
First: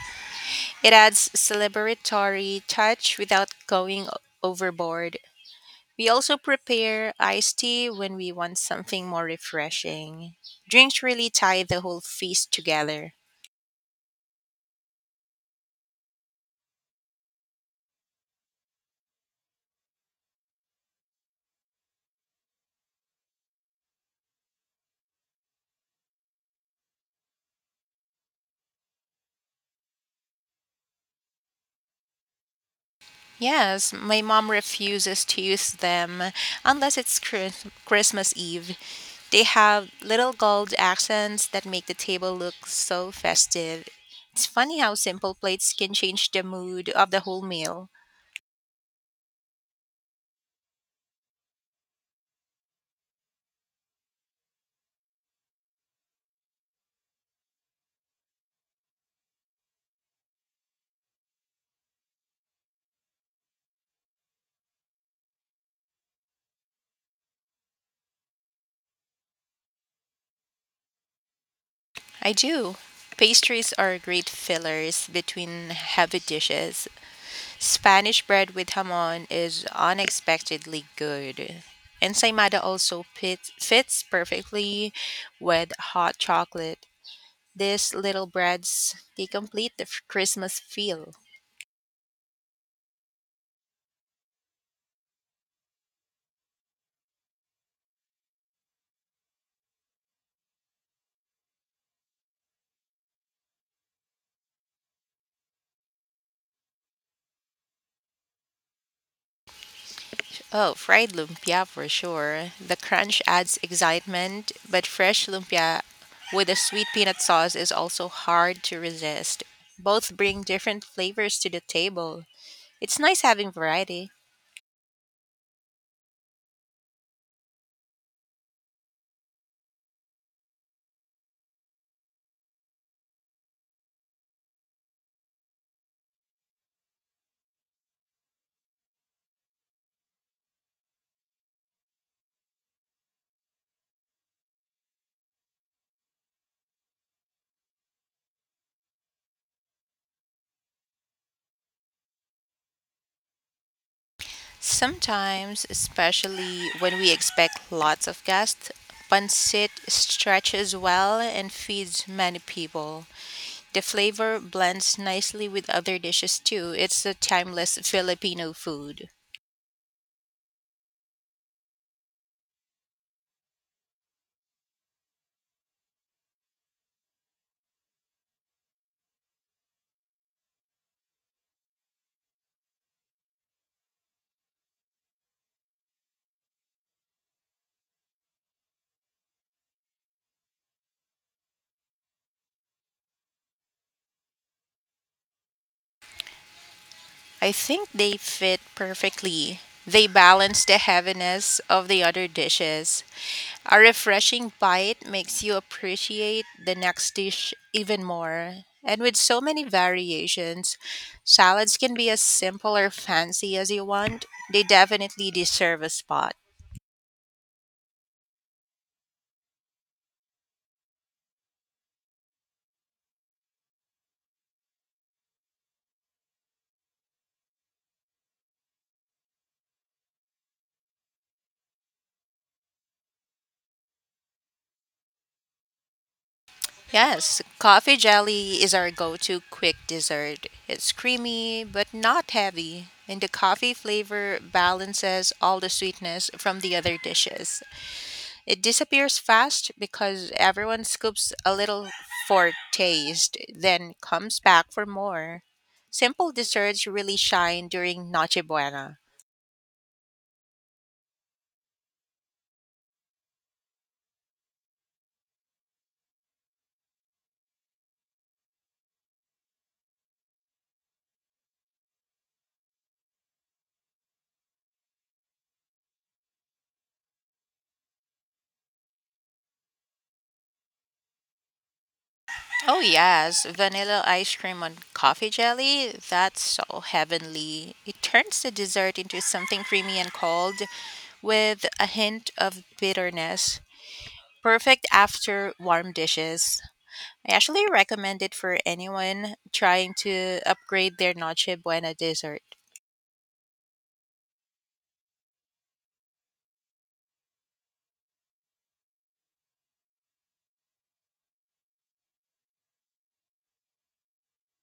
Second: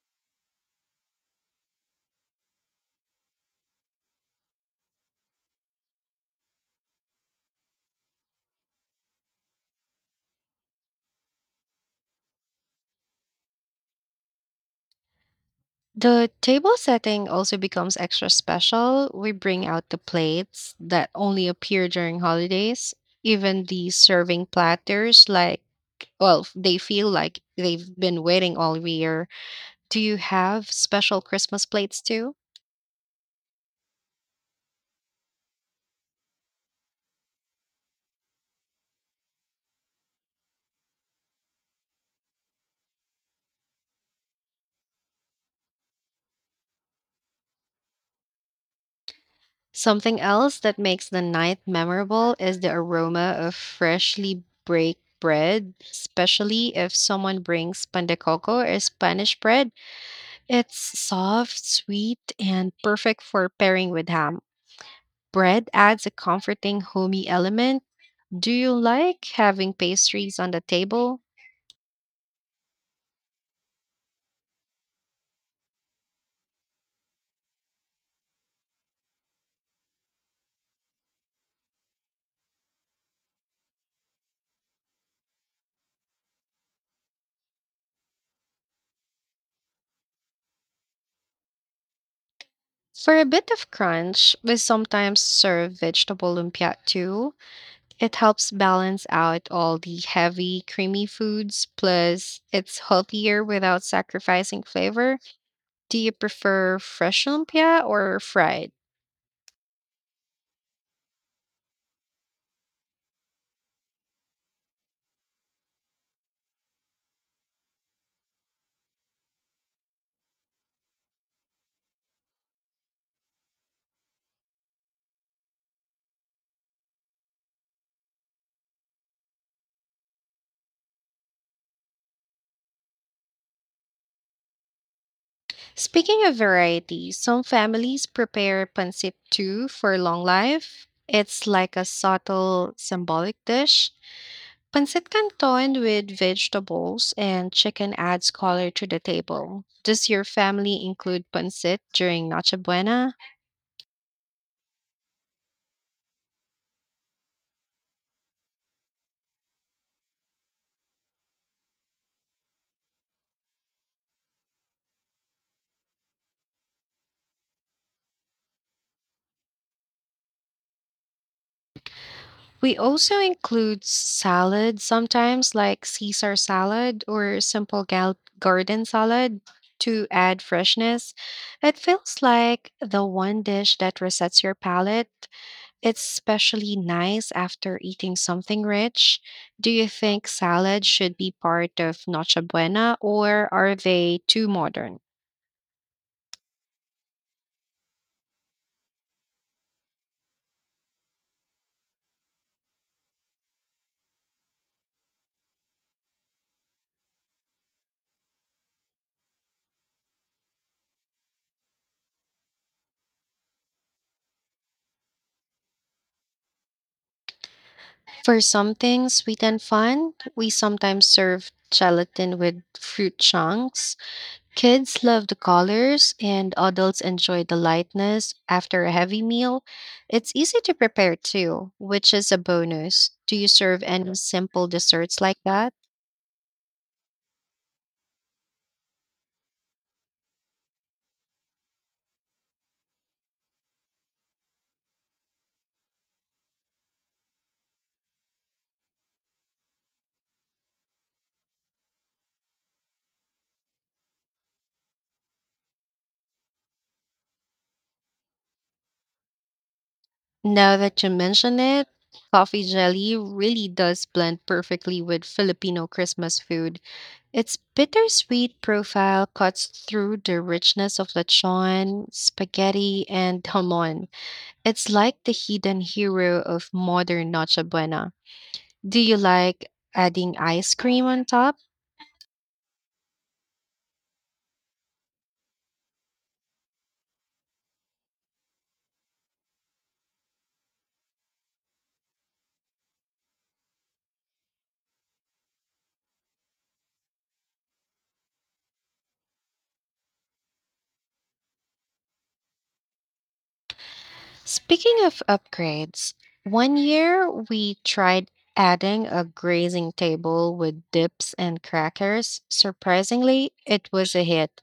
It adds celebratory touch without going o- overboard. We also prepare iced tea when we want something more refreshing. Drinks really tie the whole feast together.
The table setting also becomes extra special. We bring out the plates that only appear during holidays, even the serving platters, like, well, they feel like they've been waiting all year. Do you have special Christmas plates too?
Yes, my mom refuses to use them unless it's Chris- Christmas Eve. They have little gold accents that make the table look so festive. It's funny how simple plates can change the mood of the whole meal.
Something else that makes the night memorable is the aroma of freshly baked bread, especially if someone brings pan de coco or Spanish bread. It's soft, sweet, and perfect for pairing with ham. Bread adds a comforting, homey element. Do you like having pastries on the table?
I do. Pastries are great fillers between heavy dishes. Spanish bread with hamon is unexpectedly good. Ensaymada also fit, fits perfectly with hot chocolate. These little breads, they complete the f- Christmas feel.
For a bit of crunch, we sometimes serve vegetable lumpia too. It helps balance out all the heavy, creamy foods, plus, it's healthier without sacrificing flavor. Do you prefer fresh lumpia or fried?
Oh, fried lumpia for sure. The crunch adds excitement, but fresh lumpia with a sweet peanut sauce is also hard to resist. Both bring different flavors to the table. It's nice having variety.
Speaking of variety, some families prepare pancit too for long life. It's like a subtle symbolic dish. Pancit canton with vegetables and chicken adds color to the table. Does your family include pancit during Noche Buena?
Sometimes, especially when we expect lots of guests, pancit stretches well and feeds many people. The flavor blends nicely with other dishes too. It's a timeless Filipino food.
We also include salad sometimes, like Caesar salad or simple gal- garden salad to add freshness. It feels like the one dish that resets your palate. It's especially nice after eating something rich. Do you think salad should be part of Noche Buena or are they too modern?
I think they fit perfectly. They balance the heaviness of the other dishes. A refreshing bite makes you appreciate the next dish even more. And with so many variations, salads can be as simple or fancy as you want. They definitely deserve a spot.
For something sweet and fun, we sometimes serve gelatin with fruit chunks. Kids love the colors, and adults enjoy the lightness after a heavy meal. It's easy to prepare too, which is a bonus. Do you serve any simple desserts like that?
Yes, coffee jelly is our go to quick dessert. It's creamy but not heavy, and the coffee flavor balances all the sweetness from the other dishes. It disappears fast because everyone scoops a little for taste, then comes back for more. Simple desserts really shine during Noche Buena.
Now that you mention it, coffee jelly really does blend perfectly with Filipino Christmas food. Its bittersweet profile cuts through the richness of lechon, spaghetti, and hamon. It's like the hidden hero of modern Noche Buena. Do you like adding ice cream on top?
Oh, yes, vanilla ice cream on coffee jelly. That's so heavenly. It turns the dessert into something creamy and cold with a hint of bitterness. Perfect after warm dishes. I actually recommend it for anyone trying to upgrade their Noche Buena dessert.
Speaking of upgrades, one year we tried adding a grazing table with dips and crackers. Surprisingly, it was a hit.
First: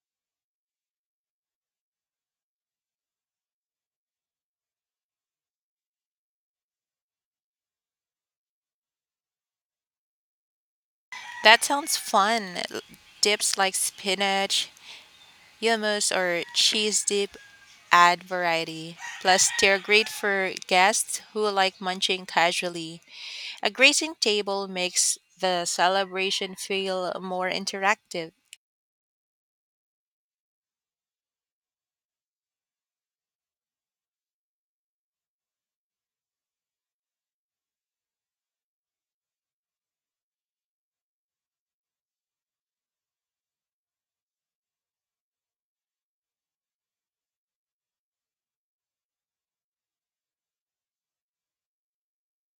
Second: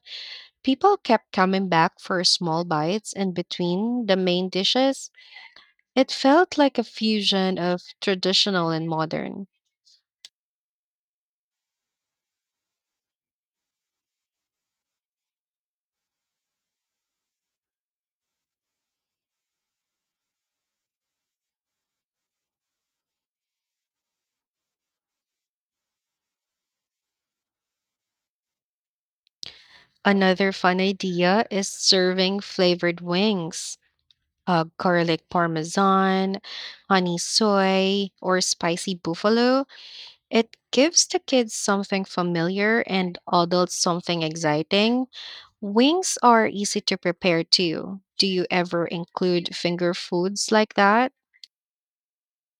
People kept coming back for small bites in between the main dishes. It felt like a fusion of traditional and modern.
That sounds fun. L- Dips like spinach, Hummus or cheese dip add variety. Plus, they're great for guests who like munching casually. A grazing table makes the celebration feel more interactive.
Another fun idea is serving flavored wings. Uh, garlic parmesan, honey soy, or spicy buffalo, it gives the kids something familiar and adults something exciting. Wings are easy to prepare too. Do you ever include finger foods like that?